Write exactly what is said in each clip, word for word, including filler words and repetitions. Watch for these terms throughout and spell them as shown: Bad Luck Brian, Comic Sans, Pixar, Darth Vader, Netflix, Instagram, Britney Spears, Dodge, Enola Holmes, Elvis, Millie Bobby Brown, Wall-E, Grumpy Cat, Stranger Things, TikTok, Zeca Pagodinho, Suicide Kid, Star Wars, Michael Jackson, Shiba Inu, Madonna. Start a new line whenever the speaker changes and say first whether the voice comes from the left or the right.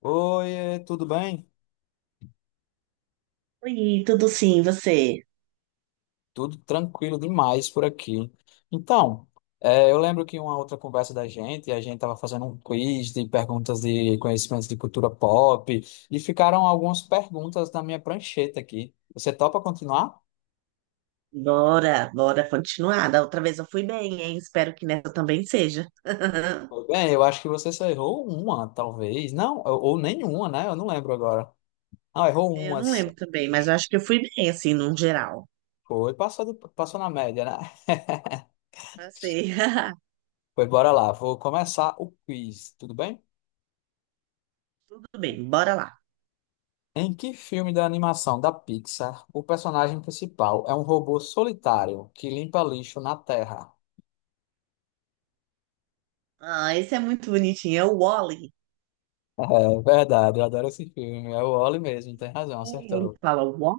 left: Oi, tudo bem?
right: Oi, tudo sim, você?
left: Tudo tranquilo demais por aqui. Então, eh, eu lembro que uma outra conversa da gente, a gente estava fazendo um quiz de perguntas de conhecimentos de cultura pop e ficaram algumas perguntas na minha prancheta aqui. Você topa continuar?
right: Bora, bora continuar. Da outra vez eu fui bem, hein? Espero que nessa também seja.
left: Tudo bem, eu acho que você só errou uma, talvez. Não, ou ou nenhuma, né? Eu não lembro agora. Não, errou
right: Eu
left: uma.
right: não
left: Só.
right: lembro também, mas eu acho que eu fui bem, assim, num geral.
left: Foi, passou, de- passou na média, né?
right: Eu sei.
left: Pois bora lá, vou começar o quiz, tudo bem?
right: Tudo bem, bora lá.
left: Em que filme da animação da Pixar o personagem principal é um robô solitário que limpa lixo na Terra?
right: Ah, esse é muito bonitinho, é o Wall-E.
left: É verdade, eu adoro esse filme. É o Wall-E mesmo, tem razão,
right: É, ele
left: acertou.
right: fala Wall.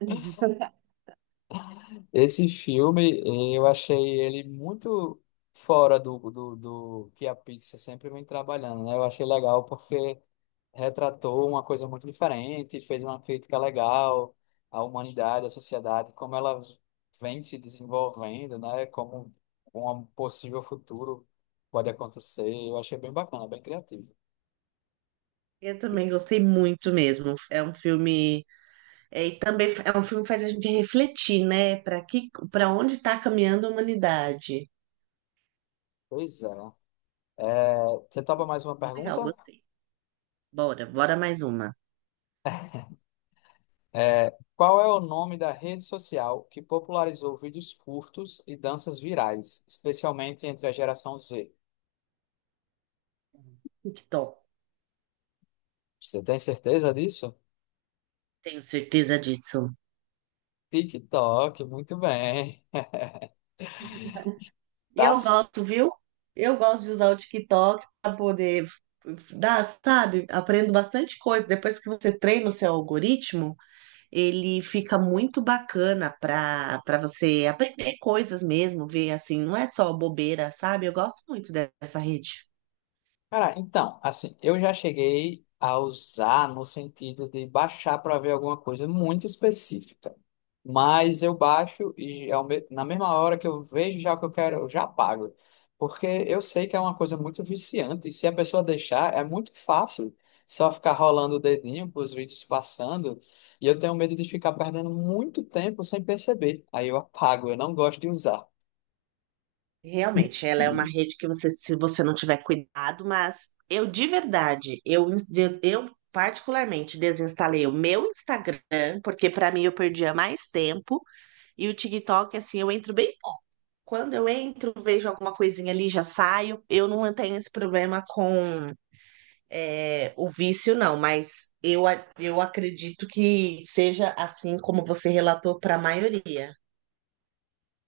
left: Esse filme, eu achei ele muito fora do, do, do que a Pixar sempre vem trabalhando, né? Eu achei legal porque retratou uma coisa muito diferente, fez uma crítica legal à humanidade, à sociedade, como ela vem se desenvolvendo, né? Como um possível futuro pode acontecer. Eu achei bem bacana, bem criativo.
right: Eu também gostei muito mesmo. É um filme, é, e também é um filme que faz a gente refletir, né? Para que, para onde está caminhando a humanidade?
left: Pois é. É, você topa mais uma
right: Legal,
left: pergunta?
right: gostei. Bora, bora mais uma.
left: É, qual é o nome da rede social que popularizou vídeos curtos e danças virais, especialmente entre a geração Z?
right: TikTok.
left: Você tem certeza disso?
right: Tenho certeza disso.
left: TikTok, muito bem.
right: E
left: Tá.
right: eu gosto, viu? Eu gosto de usar o TikTok para poder dar, sabe? Aprendo bastante coisa. Depois que você treina o seu algoritmo, ele fica muito bacana para para você aprender coisas mesmo, ver assim, não é só bobeira, sabe? Eu gosto muito dessa rede.
left: Cara, então, assim, eu já cheguei a usar no sentido de baixar para ver alguma coisa muito específica. Mas eu baixo e ao me- na mesma hora que eu vejo já o que eu quero, eu já pago. Porque eu sei que é uma coisa muito viciante e se a pessoa deixar, é muito fácil só ficar rolando o dedinho para os vídeos passando. E eu tenho medo de ficar perdendo muito tempo sem perceber. Aí eu apago, eu não gosto de usar.
right: Realmente, ela é uma rede que você, se você não tiver cuidado, mas eu de verdade, eu, ins- de- eu particularmente desinstalei o meu Instagram, porque para mim eu perdia mais tempo, e o TikTok, assim, eu entro bem pouco. Quando eu entro, vejo alguma coisinha ali, já saio. Eu não tenho esse problema com é, o vício, não, mas eu, a- eu acredito que seja assim como você relatou para a maioria.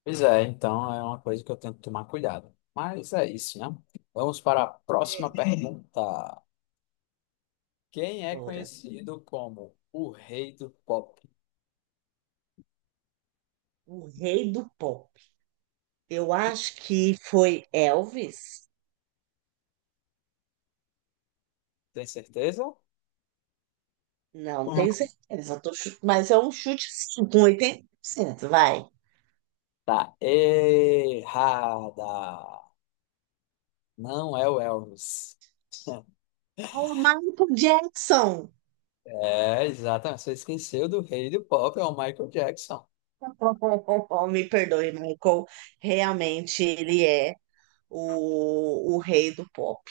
left: Pois é, então é uma coisa que eu tento tomar cuidado. Mas é isso, né? Vamos para a próxima
right: É.
left: pergunta. Quem é
right: Ora,
left: conhecido como o rei do pop?
right: o rei do pó. Eu acho que foi Elvis.
left: Tem certeza?
right: Não tenho certeza, tô chu- mas é um chute sim, com oitenta por cento, vai.
left: Tá errada. Não é o Elvis.
right: O Michael Jackson.
left: É, exatamente. Você esqueceu do rei do pop, é o Michael Jackson.
right: Me perdoe, Michael. Realmente ele é o, o rei do pop.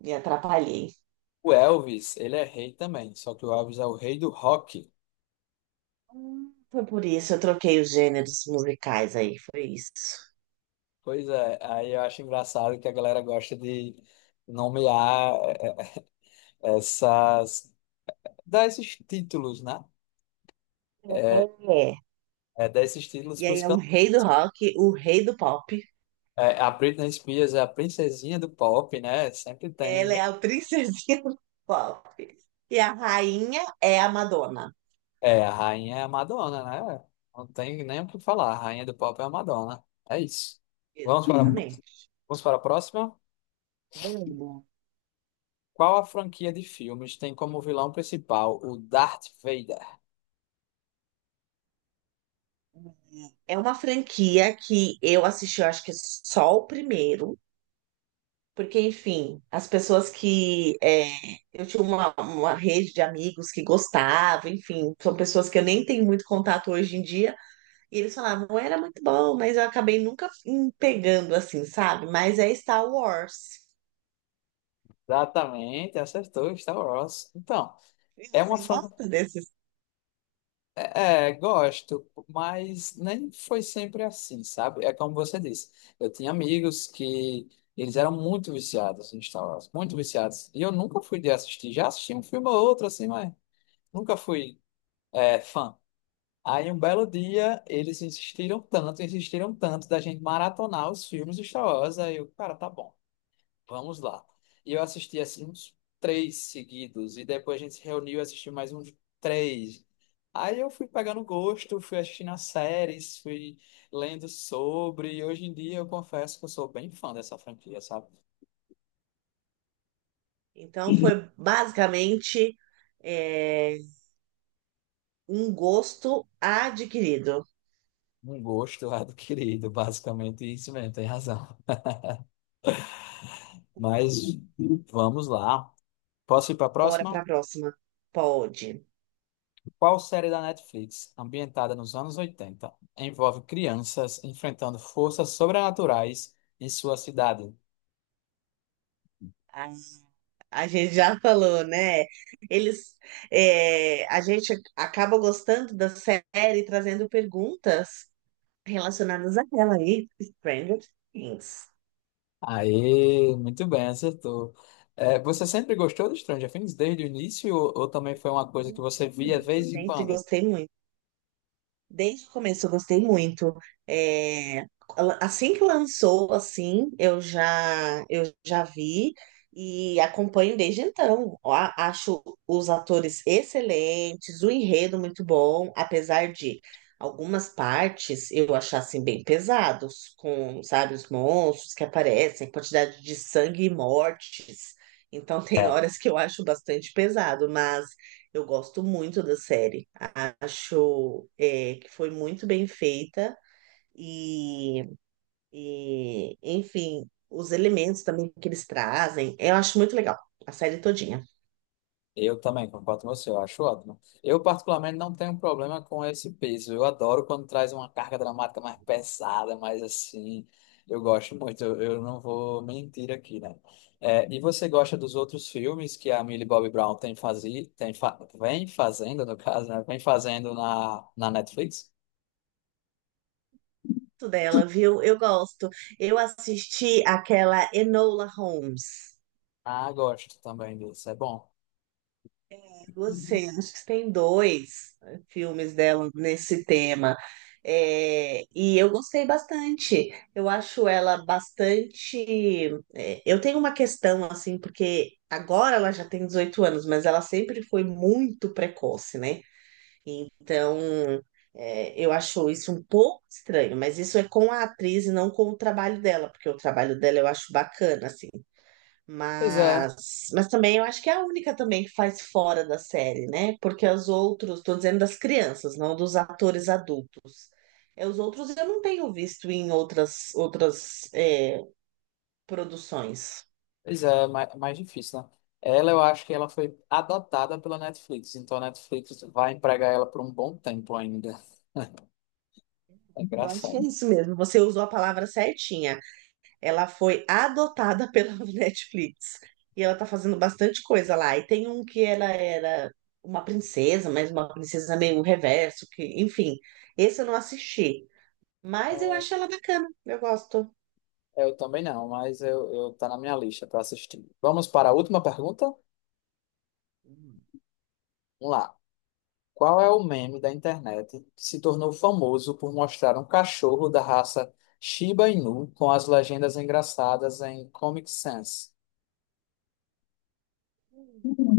right: Me atrapalhei.
left: O Elvis, ele é rei também, só que o Elvis é o rei do rock.
right: Hum, Foi por isso eu troquei os gêneros musicais aí, foi isso.
left: Pois é, aí eu acho engraçado que a galera gosta de nomear é, essas, dar esses títulos, né?
right: É.
left: É, dar esses títulos
right: E
left: para
right: aí
left: os
right: é o
left: cantores.
right: rei do rock, o rei do pop.
left: A Britney Spears é a princesinha do pop, né? Sempre
right: Ela
left: tem.
right: é a princesinha do pop. E a rainha é a Madonna.
left: É, a rainha é a Madonna, né? Não tem nem o que falar. A rainha do pop é a Madonna. É isso. Vamos para, Sim.
right: Exatamente.
left: Vamos para a próxima.
right: Mano,
left: Qual a franquia de filmes tem como vilão principal o Darth Vader?
right: é uma franquia que eu assisti, eu acho que só o primeiro, porque, enfim, as pessoas que. é, eu tinha uma, uma rede de amigos que gostavam, enfim, são pessoas que eu nem tenho muito contato hoje em dia, e eles falavam, era muito bom, mas eu acabei nunca em- pegando assim, sabe? Mas é Star Wars.
left: Exatamente, acertou Star Wars. Então,
right: E
left: é
right: você
left: uma fran
right: gosta desses?
left: É, gosto, mas nem foi sempre assim, sabe? É como você disse, eu tinha amigos que eles eram muito viciados em Star Wars, muito viciados, e eu nunca fui de assistir, já assisti um filme ou outro assim, mas nunca fui é, fã. Aí um belo dia eles insistiram tanto, insistiram tanto da gente maratonar os filmes de Star Wars, aí eu, cara, tá bom. Vamos lá. E eu assisti assim uns três seguidos. E depois a gente se reuniu e assistiu mais uns três. Aí eu fui pegando gosto, fui assistindo as séries, fui lendo sobre. E hoje em dia eu confesso que eu sou bem fã dessa franquia, sabe?
right: Então, foi basicamente é, um gosto adquirido.
left: Um gosto adquirido, basicamente isso mesmo, tem razão. Mas vamos lá. Posso ir para a
right: Bora para
left: próxima?
right: a próxima. Pode.
left: Qual série da Netflix, ambientada nos anos oitenta, envolve crianças enfrentando forças sobrenaturais em sua cidade?
right: A, a gente já falou, né? Eles, é, a gente acaba gostando da série, trazendo perguntas relacionadas a ela aí, Stranger Things.
left: Aí, muito bem, acertou. É, você sempre gostou do Stranger Things desde o início ou, ou também foi uma coisa que você via de
right: Isso,
left: vez em
right: sempre
left: quando?
right: gostei muito. Desde o começo eu gostei muito. É, assim que lançou, assim, eu já eu já vi e acompanho desde então. Ó, A- acho os atores excelentes, o enredo muito bom, apesar de algumas partes eu achar assim bem pesados, com, sabe, os monstros que aparecem, quantidade de sangue e mortes. Então tem
left: É,
right: horas que eu acho bastante pesado, mas eu gosto muito da série. Acho é, que foi muito bem feita e, e, enfim, os elementos também que eles trazem, eu acho muito legal a série todinha.
left: eu também concordo com você, eu acho ótimo. Eu, particularmente, não tenho problema com esse peso. Eu adoro quando traz uma carga dramática mais pesada, mais assim. Eu gosto muito, eu, eu não vou mentir aqui, né? É, e você gosta dos outros filmes que a Millie Bobby Brown tem fazi, tem fa- vem fazendo, no caso, né? Vem fazendo na, na Netflix?
right: Gosto dela, viu? Eu gosto. Eu assisti aquela Enola Holmes.
left: Ah, gosto também disso, é bom.
right: Você, acho que tem dois, né, filmes dela nesse tema. É, e eu gostei bastante. Eu acho ela bastante. É, eu tenho uma questão, assim, porque agora ela já tem dezoito anos, mas ela sempre foi muito precoce, né? Então, é, eu acho isso um pouco estranho, mas isso é com a atriz e não com o trabalho dela, porque o trabalho dela eu acho bacana, assim.
left: Pois é,
right: Mas, mas também eu acho que é a única também que faz fora da série, né? Porque os outros, tô dizendo das crianças, não dos atores adultos. É, os outros eu não tenho visto em outras, outras é, produções.
left: pois é, mais, mais difícil, né? Ela, eu acho que ela foi adotada pela Netflix, então a Netflix vai empregar ela por um bom tempo ainda. É
right: Eu acho que é
left: engraçado.
right: isso mesmo. Você usou a palavra certinha. Ela foi adotada pela Netflix. E ela tá fazendo bastante coisa lá. E tem um que ela era uma princesa, mas uma princesa meio reverso, que, enfim, esse eu não assisti. Mas eu acho ela bacana, eu gosto.
left: É, eu também não, mas eu, eu tá na minha lista para assistir. Vamos para a última pergunta? Vamos lá. Qual é o meme da internet que se tornou famoso por mostrar um cachorro da raça Shiba Inu com as legendas engraçadas em Comic Sans?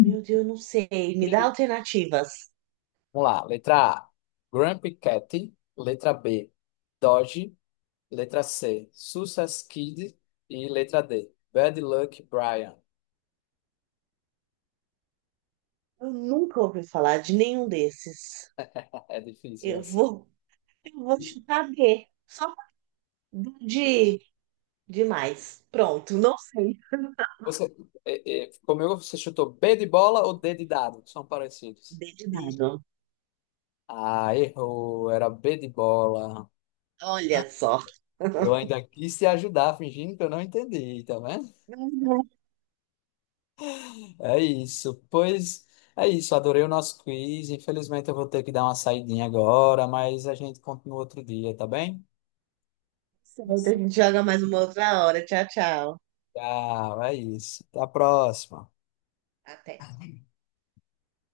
right: Meu Deus, eu não sei. Me dá alternativas.
left: Vamos lá. Letra A, Grumpy Cat. Letra B, Dodge. Letra C, Suicide Kid. E letra D, Bad Luck Brian.
right: Eu nunca ouvi falar de nenhum desses.
left: É difícil
right: Eu
left: assim.
right: vou, eu vou chutar bê. Só de demais. Pronto, não sei.
left: Você, é, é, comigo você chutou B de bola ou D de dado? Que são parecidos.
right: dê de nada.
left: Ah, errou. Era B de bola.
right: Olha só.
left: Eu ainda quis te ajudar, fingindo que eu não entendi, tá vendo? É isso. Pois é isso. Adorei o nosso quiz. Infelizmente eu vou ter que dar uma saidinha agora, mas a gente continua outro dia, tá bem?
right: Certo, a gente joga mais uma outra hora. Tchau, tchau.
left: Tchau, é isso. Até a próxima.
right: Até.